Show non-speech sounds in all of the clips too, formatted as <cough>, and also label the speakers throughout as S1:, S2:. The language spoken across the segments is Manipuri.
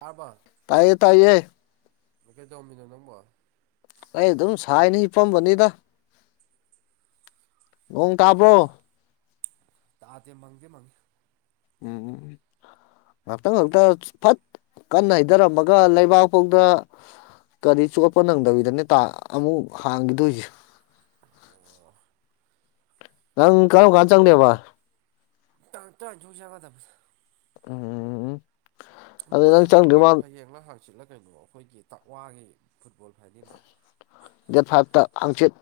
S1: ꯇꯥꯔꯕ
S2: ꯇꯥꯏꯌꯦ ꯇꯥꯏꯌꯦ
S1: ꯑꯩꯈꯦ ꯆꯧꯃꯤꯟꯅꯣꯅ ꯍꯕ
S2: ꯑꯩ ꯑꯗꯨꯝ ꯁꯥꯏꯅ ꯍ ꯐꯝꯕꯅꯤꯗ ꯉꯣꯡ ꯇꯥꯕ꯭ꯔꯣ
S1: ꯇ ꯑꯗ ꯃꯪꯗ ꯃꯉ
S2: ꯎꯝ ꯉꯥꯛꯇ ꯉꯥꯛꯇ ꯐꯠ ꯀꯟꯅ ꯍꯩꯊꯔꯝꯃꯒ ꯂꯩꯕꯥꯛꯐꯥꯎꯗ ꯀꯔꯤ ꯆꯣꯠꯄ ꯅꯪꯗꯕꯤꯗꯅꯦ ꯇ ꯑꯃꯨꯛ ꯍꯥꯡꯈꯤꯗꯣꯏꯁꯦ
S1: ꯑꯣ
S2: ꯅꯪ ꯀꯔꯝ ꯀꯥꯟ ꯆꯪꯗꯕ
S1: ꯇ ꯊꯖꯁꯥ ꯀꯗꯕ
S2: ꯎꯝ ꯑꯗꯨ
S1: ꯄꯣꯟ
S2: ꯅꯪ
S1: ꯌꯦꯡꯕꯣꯟꯁꯨ
S2: ꯆꯪꯗ꯭ꯔꯤ
S1: ꯀꯩꯅꯣ
S2: ꯃꯥꯜ
S1: ꯍꯥꯏꯌꯦꯡ ꯍꯦ ꯁꯤꯠꯂ ꯀꯩꯅꯣ ꯑꯩꯈꯣꯏꯒꯤ ꯇꯛꯋꯥꯒꯤ ꯐꯨꯠꯕꯣꯜ ꯐꯥꯏꯅꯦꯜꯗꯣ
S2: ꯗꯦꯠ ꯐꯥꯏꯚꯇ ꯑꯪꯆꯤꯠ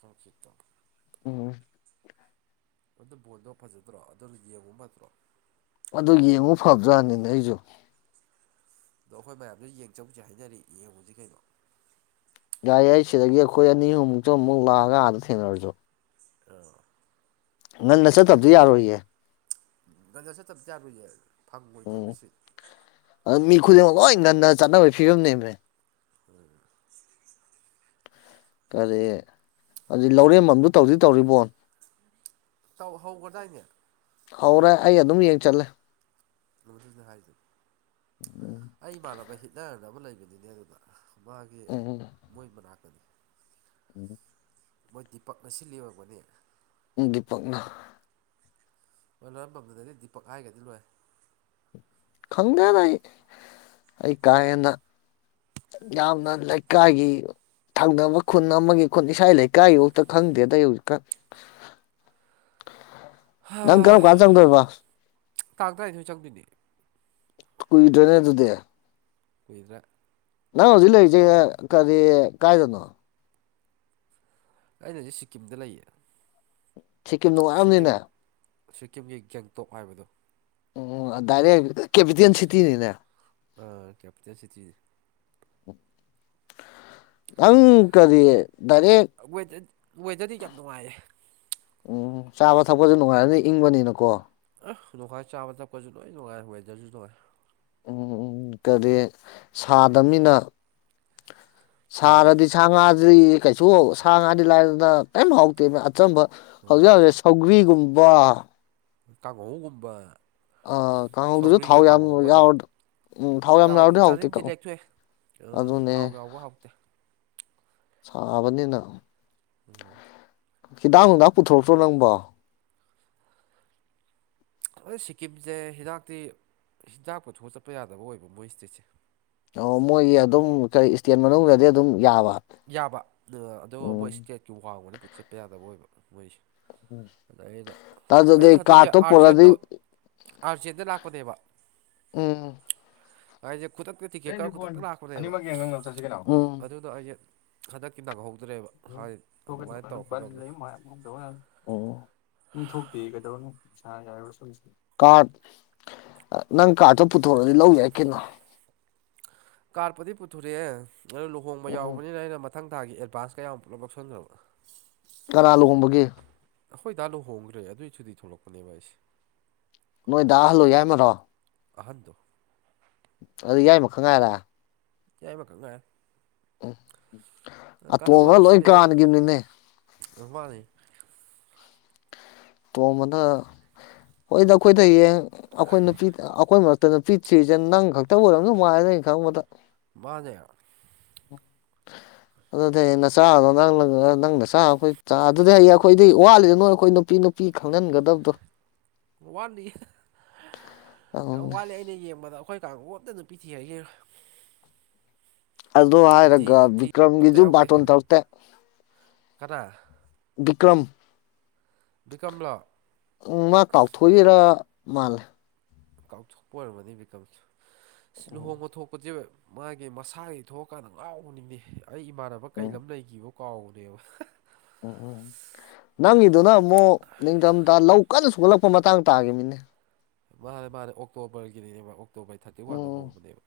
S1: ꯍꯣꯡꯈꯤꯗꯣ
S2: ꯎꯝ
S1: ꯑꯗꯨ ꯕꯣꯜꯗꯣ ꯐꯖꯗ꯭ꯔꯣ ꯑꯗꯨ ꯌꯦꯡꯉꯨ ꯅꯠꯇ꯭ꯔꯣ
S2: ꯑꯗꯨ ꯌꯦꯡꯉꯨ ꯐꯕꯖ꯭ꯔꯥꯅꯤꯅꯦ ꯑꯩꯁꯨ
S1: ꯑꯗꯣ ꯑꯩꯈꯣꯏ ꯃꯌꯥꯝꯗ ꯌꯦꯡ ꯆꯧꯁꯦ ꯍꯥꯏꯅꯔꯤ ꯌꯦꯡꯉꯨꯁꯤ ꯀꯩꯅꯣ
S2: ꯌꯥꯏ ꯑꯩ ꯁꯤꯗꯒꯤ ꯑꯩꯈꯣꯏ ꯑꯅꯤ ꯑꯨꯝꯃꯨꯛꯛꯇ ꯑꯃꯨꯛ ꯂꯥꯛꯑꯒ ꯑꯥꯗ ꯊꯦꯡꯅꯔꯁꯨ ꯅꯪꯅ ꯆꯠꯇꯕꯗꯤ ꯌꯥꯔꯣꯏꯌꯦ
S1: ꯒꯟꯗ ꯆꯠꯇꯕꯗꯤꯥꯗꯌꯦ ꯐꯪꯉꯣꯏꯗꯣꯏ
S2: ꯎꯝ
S1: ꯅꯁꯤ
S2: ꯑꯗꯨ ꯃꯤ ꯈꯨꯗꯤꯡꯃꯛ ꯂꯣꯏ ꯉꯟꯅ ꯆꯠꯅꯕꯒꯤ ꯐꯤꯕꯝꯅꯦꯕꯅꯦ
S1: ꯎꯝ
S2: ꯀꯔꯤ ꯑꯗꯨꯗꯤ ꯂꯧꯔꯦꯝꯐꯝꯝꯗꯨ ꯇꯧꯗꯤ ꯇꯧꯔꯤꯕꯣ
S1: ꯇ ꯍꯧꯒꯗꯏꯅꯦ
S2: ꯍꯧꯧꯔꯦ ꯑꯩ ꯑꯗꯨꯝ ꯌꯦꯡ ꯆꯜꯂꯦ
S1: ꯍꯥꯏꯗ ꯑꯩ ꯏꯃꯥꯟꯅꯕ ꯍꯤꯠꯅꯔꯅ ꯑꯃ ꯂꯩꯕꯅꯤꯅꯦ ꯑꯗꯨꯗ ꯃꯥꯒꯤ ꯃꯣꯏ ꯃꯅꯥꯛꯇꯅꯤ
S2: ꯎꯝ
S1: ꯃꯣꯏ ꯗꯤꯄꯛ ꯉ ꯁꯤꯜꯂꯤꯔꯛꯄꯅꯦ
S2: ꯄꯛꯅ
S1: ꯍ ꯂꯣꯏꯔꯝꯕꯗꯨꯗꯗꯤ ꯗꯤꯄꯛ ꯍꯥꯏꯒꯗꯤ ꯂꯣꯏ
S2: ꯈꯪꯒꯅ ꯑꯩ ꯀꯥꯏꯅ ꯌꯥꯝ ꯅ ꯂꯩꯀꯒꯤ ꯊꯪꯅꯕ ꯈꯨꯟ ꯑꯃꯒꯤ ꯈꯨꯟ ꯏꯁꯥ ꯂꯩꯀꯥꯏꯐꯥꯎꯇ ꯈꯪꯗꯦꯗ ꯍꯧꯖꯤꯛꯀꯥꯟ ꯅꯪ ꯀꯩꯅꯣ ꯀꯥꯟ ꯆꯪꯗꯧꯔꯤꯕ
S1: ꯀꯥꯇ꯭ꯔꯏꯗꯣꯏ ꯆꯪꯗꯣꯏꯅꯦ
S2: ꯀꯣꯏ ꯗꯔꯅꯦꯗꯨꯗ
S1: ꯀꯨꯏꯗ꯭ꯔꯥ
S2: ꯅꯅꯥ ꯏꯂꯦ ꯀꯔꯤ ꯀꯥꯏꯗꯅꯣ
S1: ꯑꯩꯅꯖꯤ ꯁꯤꯀꯤꯝꯗ ꯂꯩꯌꯦ
S2: ꯁꯤꯤꯀꯤꯝ ꯅꯅꯨꯡꯉꯑꯕꯅꯤꯅ
S1: ꯁꯤꯀꯤꯝꯒꯤ ꯒꯦꯡꯇꯣꯛ ꯍꯥꯏꯕꯗꯨ
S2: ꯑꯣ ꯗꯥꯏꯔꯦꯛ ꯀꯦꯄꯤꯇꯦꯜ ꯁꯤꯇꯤꯅꯤꯅꯦ
S1: ꯥ ꯀꯦꯄꯤꯇꯦꯜ ꯁꯤꯇꯤ
S2: <unintelligible> ꯅꯪ ꯀꯔꯤꯌꯦ ꯗꯥꯏꯔꯦꯛ
S1: ꯋꯦꯗꯔꯗꯤ ꯌꯥꯝ ꯅꯨꯡꯉꯥꯏꯌꯦ
S2: ꯎꯝ ꯆꯥꯕ ꯊꯛꯄꯁꯨ ꯅꯨꯡꯉꯥꯏꯔꯅꯤ ꯏꯪꯕꯅꯤꯅꯀꯣ
S1: ꯣꯡꯈꯥꯏ ꯆꯥꯕ ꯊꯛꯄꯁꯨ ꯂꯣꯏ ꯅꯨꯡꯉꯥꯏ ꯋꯦꯗꯔꯁꯨ ꯅꯨꯡꯉꯥꯏ
S2: ꯎꯝ ꯎꯝ ꯀꯔꯤ ꯁꯥꯗꯅꯤꯅ
S1: ꯁꯥꯗꯦ
S2: ꯁꯔꯗꯤ ꯁꯉ ꯑꯗꯨꯗꯤ ꯀꯩꯁꯨ ꯁꯥ ꯉꯥꯗꯤ ꯂꯥꯏꯔꯅ ꯀꯔꯤꯝ ꯍꯥꯎꯇꯦ ꯑꯆꯝꯕ ꯍꯧꯖꯤꯛ ꯍꯧꯖꯤꯛ ꯁꯧꯒ꯭ꯔꯤꯒꯨꯝꯕ ꯋꯥ
S1: ꯇꯒ ꯀꯨꯝꯕ
S2: ꯑ ꯀꯥꯡꯗꯨꯁꯨ ꯊꯥꯎ ꯌꯥꯝ ꯌꯥꯎꯗ꯭ꯔ
S1: ꯌꯥꯎꯔꯗꯤ ꯆꯥꯖꯡꯗꯤ ꯂꯦꯛꯆꯑꯦ ꯊꯥꯎ
S2: ꯑꯗꯨꯅꯦ
S1: ꯌꯥꯎꯕ ꯍꯥꯎꯇꯦ
S2: ꯁꯥꯕꯅꯤꯅ
S1: ꯎꯝ
S2: ꯈꯤꯇꯪ ꯍꯅꯨꯡꯗꯥꯛ ꯄꯨꯊꯣꯔꯛꯇ꯭ꯔꯣ ꯅꯪꯕꯣ
S1: ꯑꯗꯨ ꯁꯤꯀꯤꯝꯁꯦ ꯍꯤꯗꯥꯛꯇꯤ ꯍꯤꯗꯥꯛ ꯄꯨꯨꯊꯑ ꯆꯠꯄ ꯌꯥꯗꯕ ꯑꯣꯏꯕ ꯃꯣꯏ ꯏꯁꯇꯦꯠꯁꯦ
S2: ꯑꯣ ꯃꯣꯏꯒꯤ ꯑꯗꯨꯝ ꯀꯔꯤ ꯏꯁꯇꯦꯟ ꯃꯅꯨꯡꯗꯗꯤ ꯑꯗꯨꯝ ꯌꯥꯕ
S1: ꯌꯥꯕ ꯑꯗꯨꯒ ꯃꯣꯏ
S2: ꯎꯝ
S1: ꯏꯁꯇꯦꯠꯀꯤ ꯋꯥꯡꯃꯅ ꯆꯠꯄ ꯌꯥꯗꯕ ꯑꯣꯏꯕ ꯃꯣꯏꯁꯦ ꯑꯗ ꯑꯩꯅ
S2: ꯇ ꯑꯗꯨꯗ ꯀꯥꯇꯣ ꯄꯣꯔꯥꯗꯤ
S1: ꯑꯔ ꯆꯗ ꯂꯥꯛꯄꯗꯦꯕ
S2: ꯎꯝ
S1: ꯈꯨꯗꯛꯇ ꯇꯤꯀꯦꯠꯀꯔ ꯈꯨꯗꯛꯇ ꯂꯥꯛꯄꯅꯦꯕ
S2: ꯑꯅꯤꯃꯛ ꯌꯦꯡꯉꯒ ꯆꯠꯁꯤ ꯀꯩꯅꯣ ꯎꯝ
S1: ꯑꯗꯨꯗ ꯑꯩꯁꯦ ꯍꯟꯗꯛꯀꯤ ꯂꯥꯛꯈꯍꯧ
S2: ꯁ ꯂ ꯃꯌꯥꯝꯗ ꯅꯤꯡꯊꯣꯛꯇꯦ ꯀꯩꯗꯧꯅꯤꯥ ꯀ ꯅꯪ ꯀꯥꯔꯠꯇꯣ ꯄꯨꯊꯣꯔꯑꯗꯤ ꯂꯧ ꯌꯥꯏ ꯀꯩꯅꯣ
S1: ꯀꯥꯔꯄꯗꯤ ꯄꯨꯊꯣꯔꯛꯑꯦ ꯑꯗꯨ ꯂꯨꯍꯣꯡꯕ
S2: ꯎꯝ
S1: ꯌꯥꯎꯕꯅꯤꯅ ꯑꯩꯅ ꯃꯊꯪ ꯊꯥꯒꯤ ꯑꯦꯗꯚꯥꯟꯁ ꯀꯌꯥꯃꯨꯛ ꯄꯨꯂꯞ ꯂꯧꯁꯤꯟꯈ꯭ꯔꯣ
S2: ꯀꯔꯥ ꯂꯨꯍꯣꯡꯕꯒꯦ
S1: ꯍꯣꯏ ꯗꯥꯥ ꯂꯨ ꯍꯣꯡꯈ꯭ꯔꯦ ꯑꯗꯨꯑꯣꯏꯁꯨꯗꯤ ꯊꯣꯛꯂꯛꯄꯅꯦꯕ ꯑꯩꯁꯦ
S2: ꯅꯣꯏꯗ ꯍꯜꯂꯨꯏ ꯌꯥꯏꯃꯔꯣ
S1: ꯑꯍꯟꯗꯨ
S2: ꯑꯗꯨ ꯌꯥꯏꯃ ꯈꯪ ꯉꯥꯏꯔ
S1: ꯌꯥꯦꯃ ꯀꯒ
S2: ꯎ ꯑꯇꯣꯝꯕꯒ ꯂꯣꯏ ꯀꯥꯟꯅꯈꯤꯕꯅꯤꯅꯦ
S1: ꯏꯃꯅꯤ
S2: ꯇꯣꯝꯕꯗ ꯍꯣꯏꯗ ꯑꯩꯈꯣꯏꯗꯌꯦꯡ ꯑꯩꯈꯣꯏ ꯅꯨꯄꯤꯗ ꯑꯩꯈꯣꯏ ꯇꯅ ꯄꯤꯛꯁꯤ꯭ꯔꯤꯁꯦ ꯅꯪ ꯈꯛꯇ ꯑꯣꯏꯔꯕꯝꯅ ꯃꯥꯏꯗꯩꯅ ꯈꯪꯕꯗ
S1: ꯃꯥꯗꯦ
S2: ꯎ ꯑꯗꯨꯗꯤ ꯅꯆꯥꯗꯣ ꯅꯪ ꯅꯪꯅ ꯆꯥ ꯑꯩꯈꯣꯏ ꯑꯗꯨꯗꯤ ꯍꯌꯦꯡ ꯑꯩꯈꯣꯏꯗꯤ ꯋꯥꯠꯂꯤꯗ ꯅꯣꯏ ꯑꯩꯈꯣꯏ ꯅꯨꯄꯤ ꯅꯨꯄꯤ ꯄꯤꯤ ꯈꯪꯍꯟꯒꯗꯕꯗꯣ
S1: ꯋꯥꯠꯂꯤ ꯌꯥꯝ
S2: ꯑꯗꯨꯅꯦ
S1: ꯋꯥꯠꯂꯦ ꯑꯩꯅ ꯌꯦꯡꯕꯗ ꯑꯩꯈꯣꯏ ꯀꯥꯡꯝꯇꯅ ꯄꯤꯊꯤ ꯍꯥꯏꯒꯦꯔ
S2: ꯑꯗꯨ ꯍꯥꯏꯔꯒ
S1: ꯑꯝꯇ
S2: ꯕꯤꯀ꯭ꯔꯝꯒꯤꯁꯨ
S1: ꯌꯥꯎꯗꯦ
S2: ꯕꯥꯇꯣꯟ ꯊꯣꯛꯧꯇꯦ
S1: ꯀꯅꯥ
S2: ꯕꯤꯀ꯭ꯔꯝ
S1: ꯕꯤꯀꯝꯂꯣ
S2: ꯎ ꯃꯥ ꯇꯥꯎꯊꯣꯛꯏꯔꯥ ꯃꯥꯜ
S1: ꯀꯥꯎꯊꯣꯛꯄ ꯑꯣꯏꯔꯝꯃꯅꯤ ꯕꯤꯀꯝ
S2: ꯎꯝ
S1: ꯂꯨꯍꯣꯡꯕ ꯊꯣꯛꯄꯗꯤ ꯃꯥꯒꯤ ꯃꯁꯥꯁꯤ ꯊꯣꯛꯑꯀꯥꯟꯗ ꯉꯥꯎꯕꯅꯤꯅꯤ ꯑꯩ ꯏꯃꯥꯟꯅꯕ ꯀꯩ
S2: ꯎꯝ
S1: ꯂꯝ ꯂꯩꯈꯤꯕ ꯀꯥꯎꯔꯦꯕ
S2: ꯎꯝ ꯎꯝ ꯅꯪꯒꯤꯗꯨꯅ ꯑꯃꯨꯛ ꯅꯤꯡꯊꯝꯊꯥ ꯂꯧ ꯀꯟꯅ ꯁꯣꯛꯒꯠꯂꯛꯄ ꯃꯇꯥꯡ ꯇꯥꯈꯤꯕ ꯃꯤꯅꯦ
S1: ꯃꯥꯅꯦ ꯃꯥꯅꯦ ꯑꯣꯛꯇꯣꯕꯔꯒꯤꯅꯤꯅꯦ ꯃꯥ ꯑꯣꯛꯇꯣꯕꯔ ꯊꯥꯔꯇꯤ ꯋꯥꯟꯗ
S2: ꯎꯝ
S1: ꯍꯣꯡꯕꯅꯦꯕ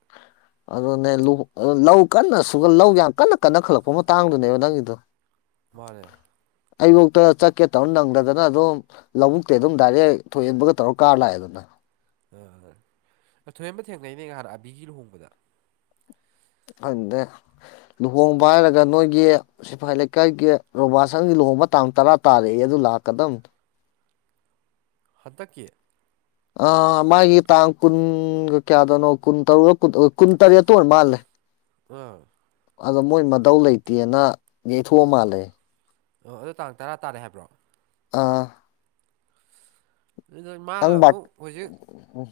S2: ꯑꯗꯨꯅꯦ ꯂꯨ ꯂꯧ ꯀꯟꯅ ꯁꯨ ꯂꯧ ꯌꯥꯝ ꯀꯟꯅ ꯀꯟꯅ ꯈꯠꯂꯛꯄ ꯃꯇꯥꯡꯗꯨꯅꯦꯕ ꯅꯪꯒꯤꯗꯣ
S1: ꯃꯥꯅꯦ
S2: ꯑꯩꯐꯣꯛꯇ ꯆꯠꯀꯦ ꯇꯧꯔ ꯅꯪꯗꯗꯅ ꯑꯗꯨꯝ ꯂꯧꯕꯨꯛꯇꯤ ꯑꯗꯨꯝ ꯗꯥꯏꯔꯦꯛ ꯊ ꯊꯣꯛꯍꯟꯕꯒ ꯇꯧꯔ ꯀꯥꯔ ꯂꯥꯛꯑꯦꯗꯅ
S1: ꯑ ꯑ ꯊꯣꯏꯍꯦꯟꯕ ꯊꯦꯡꯅꯩꯅꯦ ꯉꯍꯥꯟ ꯑꯕꯤꯒꯤ ꯂꯨꯍꯣꯡꯕꯗ
S2: ꯑꯗꯨꯗ ꯂꯨꯍꯣꯡꯕ ꯍꯥꯏꯔꯒ ꯅꯣꯏꯒꯤ ꯁꯤꯐꯥꯏ ꯂꯩꯀꯥꯏꯒꯤ ꯔꯣꯕꯥꯁꯪꯒꯤ ꯂꯣꯡꯕ ꯇꯥꯡ ꯇꯔꯥ ꯇꯥꯔꯛꯑꯦ ꯑꯗꯨ ꯂꯥꯛꯀꯗꯕ
S1: ꯍꯇꯀꯤ
S2: ꯑ ꯃꯥꯒꯤ ꯇꯥꯡ ꯀꯨꯟꯒ ꯀꯌꯥꯗꯅꯣ ꯀꯨꯟ ꯇꯔꯨꯛ ꯀꯨꯟ ꯇꯔꯦꯠ ꯑꯗꯨ ꯑꯣꯏ ꯃꯥꯜꯂꯦ
S1: ꯎꯝ
S2: ꯑꯗꯣ ꯃꯣꯏ ꯃꯇꯧ ꯂꯩꯇꯦꯅ ꯌꯩꯊꯣꯛꯑ ꯃꯥꯜꯂꯦ
S1: ꯑꯣ ꯑꯗꯨꯗꯣ ꯇꯥꯡ ꯇꯔꯥ ꯇꯥꯔꯦ ꯍꯥꯏꯕ꯭ꯔꯣ
S2: ꯑꯥ
S1: ꯑꯗꯨ ꯃꯥꯂ
S2: ꯕꯥꯔ
S1: ꯑꯃꯨꯛ ꯍꯧꯖꯤꯛ
S2: ꯎꯝ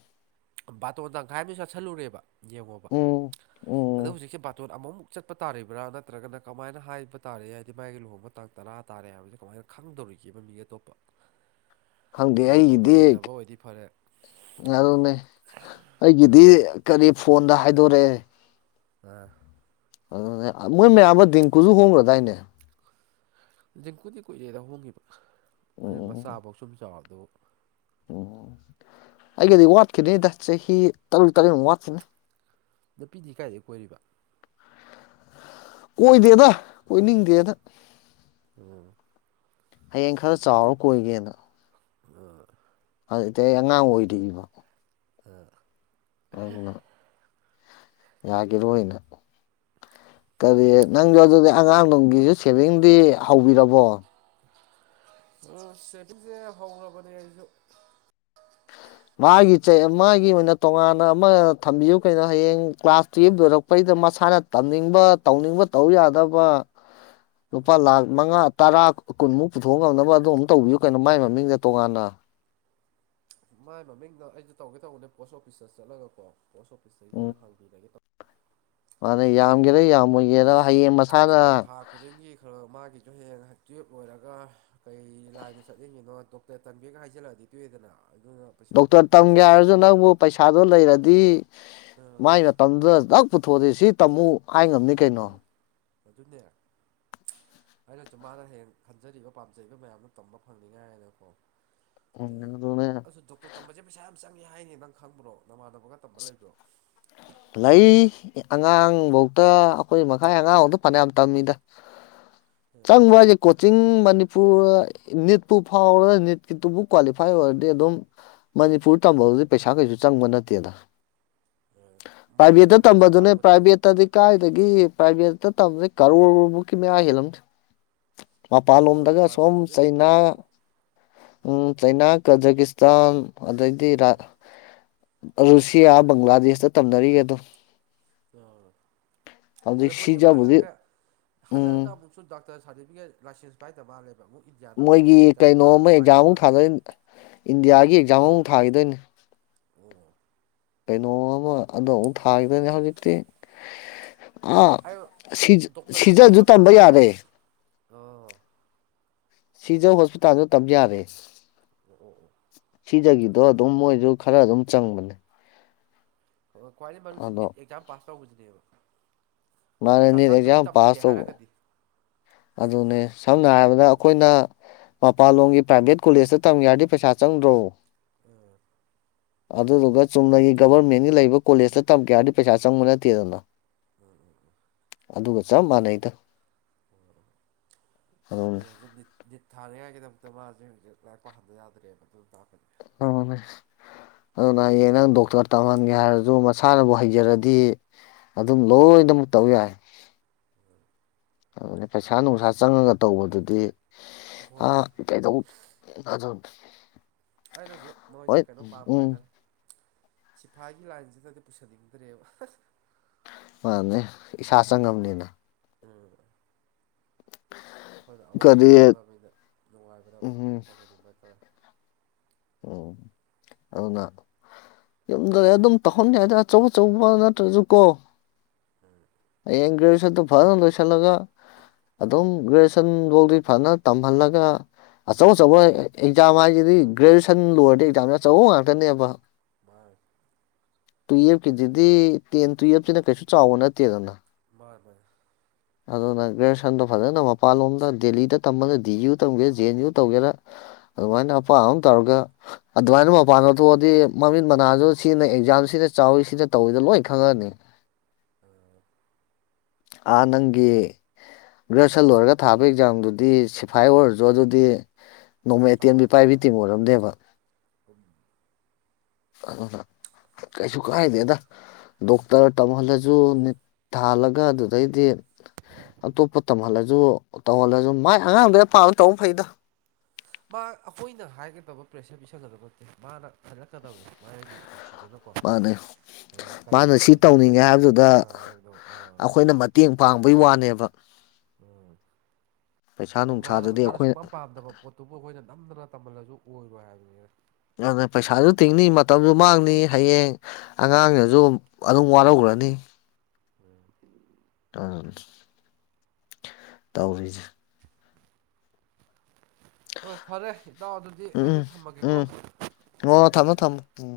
S1: ꯕꯥꯇꯣꯟ ꯇꯪꯈꯥꯏ ꯑꯃꯁꯨ ꯆꯥꯁꯤꯜꯂꯨꯔꯦꯕ ꯌꯦꯡꯉꯣꯕ
S2: ꯎꯝ ꯎꯝ
S1: ꯑꯗꯣ ꯍꯧꯖꯤꯛꯁꯦ ꯕꯥꯇꯣꯟ ꯑꯃꯨꯛ ꯆꯠꯄ ꯇꯥꯔꯤꯕ꯭ꯔꯥ ꯅꯠꯇ꯭ꯔꯒꯅ ꯀꯃꯥꯏꯅ ꯍꯥꯏꯕ ꯇꯥꯔꯦ ꯍꯥꯏꯗꯤ ꯃꯥꯒꯤ ꯂꯨꯍꯣꯡꯕ ꯇꯥꯡ ꯇꯔꯥ ꯇꯥꯔꯦ ꯍꯥꯏꯕꯕꯁꯤꯦ ꯀꯃꯥꯏꯅ ꯈꯪꯗꯕ ꯇꯧꯈꯤꯕ ꯃꯤ ꯑꯇꯣꯞꯄ
S2: ꯈꯪꯗꯦ
S1: ꯐꯣꯟ
S2: ꯑꯩꯒꯤꯗꯤ
S1: ꯅꯝꯕꯔ ꯂꯩꯅꯕ ꯑꯣꯏꯗꯤ ꯐꯔꯦ
S2: ꯌꯥꯅꯦ ꯑꯩꯒꯤꯗꯤ ꯀꯔꯤ ꯐꯣꯟꯗ ꯍꯥꯏꯗꯣꯔꯦ
S1: ꯎ
S2: ꯑꯗꯨ ꯃꯣꯏ ꯃꯌꯥꯝ ꯑꯃ ꯦꯡꯀꯨꯁꯨ ꯍꯣꯡꯈ꯭ꯔꯗꯥꯏꯅꯦ
S1: ꯤꯡꯀꯨꯗꯤ ꯀꯨꯏꯔꯦꯗ ꯍꯣꯡꯉꯤꯕ
S2: ꯎꯝ ꯎꯝ
S1: ꯃꯆꯥꯐꯧ ꯁꯨꯝ ꯆꯥꯎꯕꯗꯣ
S2: ꯎꯝ ꯑꯩꯒꯤꯗꯤ ꯋꯥꯠꯈꯤꯗꯅꯤꯗ ꯆꯍꯤ ꯇꯔꯨꯛ ꯇꯔꯦꯃꯨꯛ ꯋꯥꯠꯁꯤꯅꯦ
S1: ꯅꯨꯄꯤꯗꯤ ꯀꯥꯏꯗꯒꯤꯩ ꯀꯣꯏꯔꯤꯕ
S2: ꯀꯣꯏꯗꯦꯗ ꯀꯣꯏꯅꯤꯡꯗꯦꯗ
S1: ꯎꯝ
S2: ꯍꯌꯦꯡ ꯈꯔ
S1: ꯅꯨ
S2: ꯆꯥꯎꯔ ꯀꯣꯏꯒꯦꯅ
S1: ꯑ
S2: ꯑꯉꯥꯡ ꯑꯣꯏꯔꯤꯕ
S1: ꯑ
S2: ꯑꯗꯨꯅ ꯌꯥꯒꯤꯔ ꯑꯣꯏꯅ ꯀꯔꯤ ꯅꯪꯗꯤ ꯑꯗꯨꯗꯤ ꯑꯉꯥꯡꯂꯣꯝꯒꯤꯁꯨ ꯁꯦꯚꯦꯡꯗꯤ ꯍꯧꯕꯤꯔꯕꯣ
S1: ꯎ ꯁꯦꯕꯤꯤꯡꯁꯦ ꯍꯧꯔꯕꯅꯦ ꯑꯩꯁꯨ
S2: <inaudible> ꯃꯥꯒꯤ ꯆꯩ ꯃꯥꯒꯤ ꯑꯣꯏꯅ ꯇꯣꯉꯥꯟꯅ ꯑꯃ ꯊꯝꯕꯤꯌꯨ ꯀꯩꯅꯣ ꯍꯌꯦꯡ ꯀ꯭ꯂꯥꯁ ꯇꯨꯌꯦꯜꯕ ꯂꯣꯏꯔꯛꯄꯩꯗ ꯃꯁꯥꯅ ꯇꯝꯅꯤꯡꯕ ꯇꯧꯅꯤꯡꯕ ꯇꯧ ꯌꯥꯗꯕ
S1: ꯑ
S2: ꯂꯨꯄꯥ ꯂꯥꯛ ꯃꯉꯥ ꯇꯔꯥ ꯀꯨꯟꯃꯨꯛ ꯄꯨꯊꯣꯛ ꯉꯝꯅꯕ ꯑꯗꯨꯝ ꯇꯧꯕꯤꯌꯨ ꯀꯩꯅꯣ ꯃꯥꯏ ꯃꯃꯤꯡꯗ ꯇꯣꯉꯥꯟꯅ <inaudible>
S1: ꯃꯥꯏ ꯃꯃꯤꯡꯅ ꯑꯩꯁꯨ ꯇꯧꯒꯦ ꯇꯧꯕꯅꯦ ꯄꯣꯁ ꯑꯣꯐꯤꯁꯇ ꯆꯠꯂꯒꯀꯣ ꯄꯣꯁ ꯑꯣꯐꯤꯁꯇꯒꯤ ꯑꯣꯏꯅ ꯍꯥꯡꯕꯤꯔꯒꯦ ꯇꯧꯕ
S2: ꯃꯥꯅꯦ ꯌꯥꯝꯒꯦꯔꯦ ꯌꯥꯝꯃꯒꯦꯔ
S1: ꯍꯣꯏ ꯊꯥ ꯈꯨꯗꯤꯡꯒꯤ ꯈꯔ ꯃꯥꯒꯤꯁꯨ ꯍꯦꯟꯅ ꯇꯨꯌꯦꯜꯞ ꯑꯣꯏꯔꯒ ꯀꯩ ꯂꯥꯏꯗ ꯆꯠꯅꯤꯡꯉꯤꯅꯣ ꯗꯣꯛꯇꯔ ꯇꯟꯕꯦꯒ ꯍꯥꯏꯖꯜꯂꯛꯑꯗꯤ ꯇꯨꯌꯦꯜꯞꯗꯅ
S2: ꯗꯣꯛꯇꯔ ꯇꯝꯒꯦ ꯍꯥꯏꯔꯁꯨ ꯅꯪꯕꯨ ꯄꯩꯁꯥꯗꯣ ꯂꯩꯔꯗꯤ
S1: ꯑꯥ
S2: ꯃꯥꯏ ꯃꯇꯝꯗꯨꯗ ꯗꯥꯛ ꯄꯨꯊꯣꯛꯑꯗꯤ ꯁꯤ ꯇꯝꯃꯨ ꯍꯥꯏ ꯉꯝꯅꯤ
S1: ꯎꯝ
S2: ꯀꯩꯅꯣ
S1: ꯑꯗꯨꯅꯦ ꯑꯩꯅ ꯆꯨꯝꯃꯅ ꯍꯌꯦ ꯈꯟꯖꯔꯤꯕ ꯄꯥꯝꯖꯔꯤꯕ ꯃꯌꯥꯝꯅ ꯇꯝꯕ ꯐꯪꯅꯤꯉꯥꯏ ꯅꯀꯣ
S2: ꯎꯝ ꯑꯗꯨꯅꯦ
S1: ꯗꯣꯛ ꯇꯝꯕꯖꯦ ꯄꯩꯁꯥ ꯌꯥꯝ ꯆꯪꯉꯦ ꯍꯥꯏꯅꯤ ꯅꯪ ꯈꯪꯕ꯭ꯔꯣ ꯅꯃꯥꯟꯅꯕꯒ ꯇꯝꯕꯒ ꯂꯩꯕ꯭ꯔꯣ
S2: ꯂꯩ ꯑꯉꯥꯡꯕꯧꯇ ꯑꯈꯣꯏ ꯃꯈꯥꯏ ꯑꯉꯥꯡꯎꯗ ꯐꯅꯌꯥꯝ ꯇꯝꯃꯤꯗ
S1: ꯑꯥ
S2: ꯆꯪꯕ ꯍꯥꯏꯁꯦ ꯀꯣꯆꯤꯡ ꯃꯅꯤ ꯄꯨꯔ ꯅꯤꯠꯄꯨ ꯐꯥꯎꯔꯒ ꯅꯤꯠꯀꯤꯗꯨꯕꯨ ꯀ꯭ꯋꯥꯂꯤꯐꯥꯏ ꯑꯣꯏꯔꯗꯤ ꯑꯗꯨꯝ ꯃꯅꯤꯄꯨꯔ ꯇꯝꯕ ꯑꯗꯩꯩ ꯄꯩꯁꯥ ꯀꯩꯁꯨ ꯆꯪꯕ ꯅꯠꯇꯦꯗ
S1: ꯑꯥ ꯃꯔꯝꯗꯤ
S2: ꯄ꯭ꯔꯥꯏꯚꯦꯠꯇ
S1: ꯅꯤꯠꯁꯦ
S2: ꯇꯝꯕꯗꯨꯅꯦ
S1: ꯐꯥꯎꯕꯗꯅꯦꯕ
S2: ꯄ꯭ꯔꯥꯏꯚꯦꯠꯇꯗꯤ ꯀꯥꯏꯗꯒꯤ ꯄ꯭ꯔꯥꯏꯚꯦꯠꯇ ꯇꯝꯕ ꯀꯔꯣꯔꯕꯨꯀꯤ ꯍꯥꯏꯂꯝ
S1: ꯍꯣꯏ
S2: ꯃꯄꯥꯟꯂꯣꯝꯗꯒ ꯁꯣꯝ
S1: ꯄ꯭ꯔꯥꯏꯚꯦꯠꯇꯗꯤ ꯀꯩꯁꯨ
S2: ꯆꯩꯅꯥ
S1: ꯉꯝꯃꯣꯏꯕ
S2: ꯎꯝ ꯆꯩꯅꯥ ꯀꯖꯀꯤꯁꯇꯥꯟ ꯑꯗꯩꯗꯤ ꯔꯥ
S1: ꯑꯥ
S2: ꯔꯨꯁꯤꯌꯥ ꯕꯪꯒ꯭ꯂꯥꯗꯦꯁꯇ ꯇꯝꯅꯔꯤꯒ ꯑꯗꯣ
S1: ꯑ ꯑꯗꯣ ꯃꯣꯏꯗꯤ ꯑꯃꯨꯛ
S2: ꯁꯤꯖꯕꯨꯗꯤ
S1: ꯍꯜꯂꯛꯑꯒ ꯍꯜꯂꯛꯑꯒ
S2: ꯎꯝ
S1: ꯑꯃꯨꯛꯁꯨ ꯗꯥꯛ ꯇꯔ ꯁꯥꯔꯗꯤꯕꯤꯀꯦꯠ ꯂꯥꯏꯁꯦꯟꯁ ꯄꯥꯥꯏꯗꯕ ꯃꯥꯂꯦ
S2: ꯃꯣꯏꯒꯤ ꯀꯩꯅꯣꯃ ꯑꯦꯛꯖꯥꯝꯃꯨꯛ
S1: ꯃꯥꯜꯂꯦꯕ
S2: ꯊꯥꯗꯣꯏꯅꯤ ꯏꯟꯗꯤꯌꯥꯒꯤ
S1: ꯎꯝ
S2: ꯑꯦꯛꯖꯥꯝꯃꯨꯛ ꯊꯥꯈꯤꯗꯣꯏꯅꯤ
S1: ꯑꯣ
S2: ꯀꯩꯅꯣ ꯑꯃ ꯑ ꯑꯃꯨꯛ ꯊꯥꯈꯤꯗꯣꯏꯅꯦ ꯍꯧꯖꯤꯛꯇꯤ ꯑꯥ
S1: ꯑꯩ
S2: ꯁꯤꯖ
S1: ꯗꯣꯛꯇꯔꯁꯨ
S2: ꯁꯤꯖꯁꯨ
S1: ꯑꯣꯏꯍꯟꯕ
S2: ꯇꯝꯕ
S1: ꯄꯥꯝꯕ
S2: ꯌꯥꯔꯦ
S1: ꯍꯥꯏꯇꯥꯔꯦ ꯑꯥ
S2: ꯁꯤꯖ ꯍꯣꯁꯄꯤꯇꯥꯜꯁꯨ ꯇꯝ ꯌꯥꯔꯦ
S1: ꯑꯣ ꯑꯣ ꯑꯣ
S2: ꯁꯤꯖꯒꯤꯗꯣ ꯑꯗꯨꯝ ꯃꯣꯏꯁꯨ ꯈꯔ ꯑꯗꯨꯝ ꯆꯪꯕꯅꯦ
S1: ꯑꯣ ꯈꯋ꯭ꯥꯏꯗꯩꯩ ꯃꯔꯨꯖꯦ
S2: ꯑꯗꯣ
S1: ꯅꯤꯠ ꯑꯦꯛꯖꯥꯝ ꯄꯥꯁ ꯇꯧꯗꯨꯅꯦꯕ
S2: ꯃꯥꯅꯦ ꯅꯤꯠ ꯑꯦꯛꯖꯥꯝ ꯄꯥꯁ ꯇꯧꯕ
S1: ꯍꯥꯏꯔꯒꯗꯤ
S2: ꯑꯗꯨꯅꯦ ꯁꯝꯅ ꯍꯥꯏꯔꯕꯗ
S1: ꯎꯝ
S2: ꯑꯩꯈꯣꯏꯅ ꯃꯄꯥꯟꯂꯣꯝꯒꯤ ꯄ꯭ꯔꯥꯏꯚꯦꯠ ꯀꯣꯂꯦꯖꯇ ꯇꯝꯒꯦ ꯍꯥꯏꯔꯗꯤ ꯄꯩꯁꯥ ꯆꯪꯗ꯭ꯔꯣ
S1: ꯑ
S2: ꯑꯗꯨꯗꯨꯒ ꯆꯨꯝꯅꯒꯤ ꯒꯕꯔꯃꯦꯟꯒꯤ ꯂꯩꯕ ꯀꯣꯂꯦꯖꯇ ꯇꯝ ꯀꯌꯥ ꯍꯥꯏꯔꯗꯤ ꯄꯩꯁꯥ ꯆꯪꯕ ꯅꯠꯇꯦꯗꯅ
S1: ꯎꯝ ꯎꯝ
S2: ꯑꯗꯨꯒ ꯆꯞ ꯃꯥꯟꯅꯩꯗ
S1: ꯑꯗꯨ
S2: ꯑꯗꯨꯅꯤ
S1: ꯍꯧꯖꯤꯛ ꯅꯤꯠ ꯅꯤꯠ ꯊꯥꯔꯤꯉꯥꯏꯒꯤꯗꯃꯛꯇ ꯃꯥ ꯍꯧꯁꯦ ꯍꯧꯖꯤꯛ ꯂꯥꯏꯛꯄ ꯍꯟꯕ ꯌꯥꯗ꯭ꯔꯦꯕ ꯑꯗꯨꯟ ꯇꯥꯛ
S2: ꯑꯣ ꯅꯦꯁ ꯑꯗꯨꯅꯌꯦꯡ ꯅꯪ ꯗꯣꯛꯇꯔ ꯇꯝꯍꯟꯒꯦ ꯍꯥꯏꯔꯁꯨ ꯃꯁꯥꯅꯕꯨ ꯍꯩꯖꯔꯗꯤ ꯑꯗꯨꯝ ꯂꯣꯏ ꯗꯨꯝ
S1: ꯎꯝ
S2: ꯇꯧ ꯌꯥꯏ ꯗꯨꯅ ꯄꯩꯁꯥ ꯅꯨꯡꯁꯥ ꯆꯪꯉꯒ ꯇꯧꯕꯗꯨꯗꯤ ꯑ
S1: ꯍꯣꯏ ꯍꯣꯏ
S2: ꯀꯩ ꯗꯧ ꯐꯗꯨꯟ
S1: ꯑꯩꯅꯁꯨ ꯃꯣꯏꯁꯦ ꯀꯩꯅꯣ ꯄꯥꯝꯕ
S2: ꯎꯝ
S1: ꯍꯥꯏꯇꯥꯔꯦ ꯁꯤꯐꯥꯏꯒꯤ ꯂꯥꯏꯟꯁꯤꯗꯗꯤ ꯄꯨꯁꯟꯅꯤꯡꯗ꯭ꯔꯦꯕ
S2: ꯃꯥꯅꯦ ꯏꯁꯥ ꯆꯪꯉꯝꯅꯤꯅ
S1: ꯎꯝ ꯑꯈꯣꯏꯅ ꯑꯋꯥꯕꯗꯨ
S2: ꯀꯔꯤ
S1: ꯈꯪꯉꯃꯤꯅ ꯅꯨꯡꯉꯥꯏꯕꯗ ꯇꯝꯍꯟꯅꯤꯡꯕ ꯍꯥꯏꯇꯥꯔꯦ
S2: ꯑꯣ ꯑꯗꯨꯅ ꯌꯨꯝꯗ ꯑꯗꯨꯝ ꯇꯧꯍꯟꯅꯤꯡꯦ ꯍꯥꯏꯗꯦ ꯑꯆꯧ ꯑꯆꯧꯕ ꯅꯠꯇ꯭ꯔꯁꯨ ꯀꯣ ꯌꯦꯡꯒꯁꯗ ꯐꯔ ꯂꯣꯁꯂꯒ ꯑꯗꯨꯝ ꯒ꯭ꯔꯦꯖꯨꯌꯦꯁꯟ ꯐꯧꯗꯤ ꯐꯖꯅ ꯇꯝꯍꯜꯂꯒ ꯑꯆꯧ ꯑꯆꯧꯕ ꯑꯦꯛꯖꯥꯝ ꯍꯥꯏꯁꯤꯗꯤ ꯒ꯭ꯔꯦꯖꯨꯑꯦꯁꯟ ꯂꯣꯏꯔꯗꯤ ꯑꯦꯛꯖꯥꯝꯅꯦ ꯑꯆꯧꯕ ꯉꯥꯛꯇꯅꯦꯕ
S1: ꯁ
S2: ꯇꯨꯌꯦꯜꯐꯀꯤꯁꯤꯗꯤ ꯇꯦꯟ ꯇꯨꯌꯦꯜꯞꯁꯤꯅ ꯀꯩꯁꯨ ꯆꯥꯎꯕ ꯅꯠꯇꯦꯗꯅ
S1: ꯃꯥꯅꯦ
S2: ꯑꯗꯨꯅ ꯒ꯭ꯔꯦꯖꯨꯑꯦꯁꯟꯗꯣ ꯐꯖꯅ ꯃꯄꯥꯟ ꯂꯣꯝꯗ ꯗꯦꯜꯂꯤꯗ ꯇꯝꯕꯗ ꯗꯤ ꯏꯨ ꯇꯝꯒꯦꯔꯥ ꯖꯦ ꯑꯦꯟ ꯏꯨ ꯇꯧꯒꯦꯔꯥ ꯑꯗꯨꯃꯥꯏꯅ ꯑꯄꯥ ꯑꯝ ꯇꯧꯔꯒ ꯑꯗꯨꯃꯥꯏꯅ ꯃꯄꯥꯟꯗ ꯊꯣꯛꯑꯗꯤ ꯃꯃꯤꯠ ꯃꯅꯥꯁꯨ ꯁꯤꯖꯤꯅ ꯑꯦꯛꯖꯥꯝ ꯁꯤ ꯆꯥꯎꯋꯤ ꯁꯤꯅ ꯇꯧꯋꯤꯗ ꯂꯣꯏ ꯈꯪꯉꯅꯤ ꯑ ꯅꯪꯒꯦ ꯒ꯭ꯔꯦꯖꯨꯑꯌꯦꯁꯟ ꯂꯣꯏꯔꯒ ꯊꯥꯕ ꯑꯦꯛꯖꯥꯝꯗꯨꯗꯤ ꯁꯤꯐꯥꯏ ꯑꯣꯏꯔꯁꯨ ꯑꯗꯨꯗꯤ ꯅꯣꯡꯃꯩ ꯑꯇꯦꯟꯕꯤ ꯄꯥꯏꯕꯤ
S1: ꯆꯥꯎꯔꯛꯑꯅꯦꯕ
S2: ꯇꯤ ꯑꯣꯏꯔꯝꯅꯦꯦꯕ ꯑ ꯀꯩꯁꯨ ꯀꯥꯏꯅꯦꯗꯥ ꯗꯣꯛꯇꯔ ꯇꯂ ꯁꯨꯠ ꯊꯥꯜꯂꯒ ꯑꯗꯨꯗꯩꯗꯤ ꯑꯇꯣꯞꯄ ꯇꯝꯍꯜꯂꯁꯨ ꯇꯧꯍꯜꯂꯁꯨ ꯃꯥꯏ ꯑꯉꯥꯡꯗꯨꯗ ꯄꯥꯕ ꯇꯧꯕ ꯐꯩꯗ
S1: ꯃꯥ ꯑꯩꯈꯣꯏꯅ ꯍꯥꯏꯒꯗꯕ ꯄ꯭ꯔꯦꯁꯔ ꯄꯤꯁꯟꯒꯗꯕ ꯅꯠꯇꯦ ꯃꯥꯅ ꯍꯜꯂꯛꯀꯗꯕꯅꯤ ꯃꯥꯒꯤ ꯄꯨꯟꯁꯤꯗꯨꯅꯀꯣ
S2: ꯃꯥꯅꯦ
S1: ꯀꯔꯤ
S2: ꯃꯥꯅ ꯁꯤ
S1: ꯇꯧꯁꯤꯒꯦ
S2: ꯇꯧꯅꯤꯡꯉꯦ
S1: ꯀꯔꯤ ꯇꯧꯁꯤꯒꯦ
S2: ꯍꯥꯏꯕꯗꯨꯗ
S1: ꯍꯥꯏꯕꯗꯣ ꯑꯥ
S2: ꯑꯩꯈꯣꯏꯅ ꯃꯇꯦꯡ ꯄꯥꯡꯕꯩ ꯋꯥꯅꯦꯕ
S1: ꯎꯝ
S2: ꯄꯩꯁꯥ
S1: ꯑꯣ ꯃꯥꯅ
S2: ꯅꯨꯡꯁꯥꯗꯨꯗꯤ
S1: ꯃꯁꯥꯅ
S2: ꯑꯩꯈꯣꯏꯅ
S1: ꯁꯨꯡꯄꯝ ꯄꯥꯝꯗꯕ ꯄꯣꯠꯇꯨꯕꯨ ꯑꯩꯈꯣꯏꯅ ꯅꯝꯗꯅ ꯇꯝꯍꯜꯂꯁꯨ ꯑꯣꯏꯔꯣꯏ ꯍꯥꯏꯕꯅꯤꯅ
S2: ꯄꯩꯁꯥꯁꯨ ꯇꯤꯡꯅꯤ ꯃꯇꯝꯁꯨ ꯃꯥꯡꯅꯤ ꯍꯌꯦꯡ ꯑꯉꯥꯡꯅꯁꯨ ꯑꯗꯨꯝ ꯋꯥꯔꯈ꯭ꯔ ꯑꯅꯤ
S1: ꯎꯝ
S2: ꯑ ꯇꯧꯔꯤꯁ
S1: ꯍꯣꯏ ꯐꯔꯦ ꯏꯇꯥꯎ ꯑꯗꯨꯗꯤ ꯑꯩꯁꯨ
S2: ꯎꯝ
S1: ꯊꯝꯃꯒꯦꯀꯣ
S2: ꯎꯝ
S1: ꯎꯝ
S2: ꯑꯣ
S1: ꯊꯝꯃꯦ
S2: ꯊꯝꯃꯣ
S1: ꯊꯝꯃꯦ
S2: ꯊꯝꯃꯣ ꯎꯝ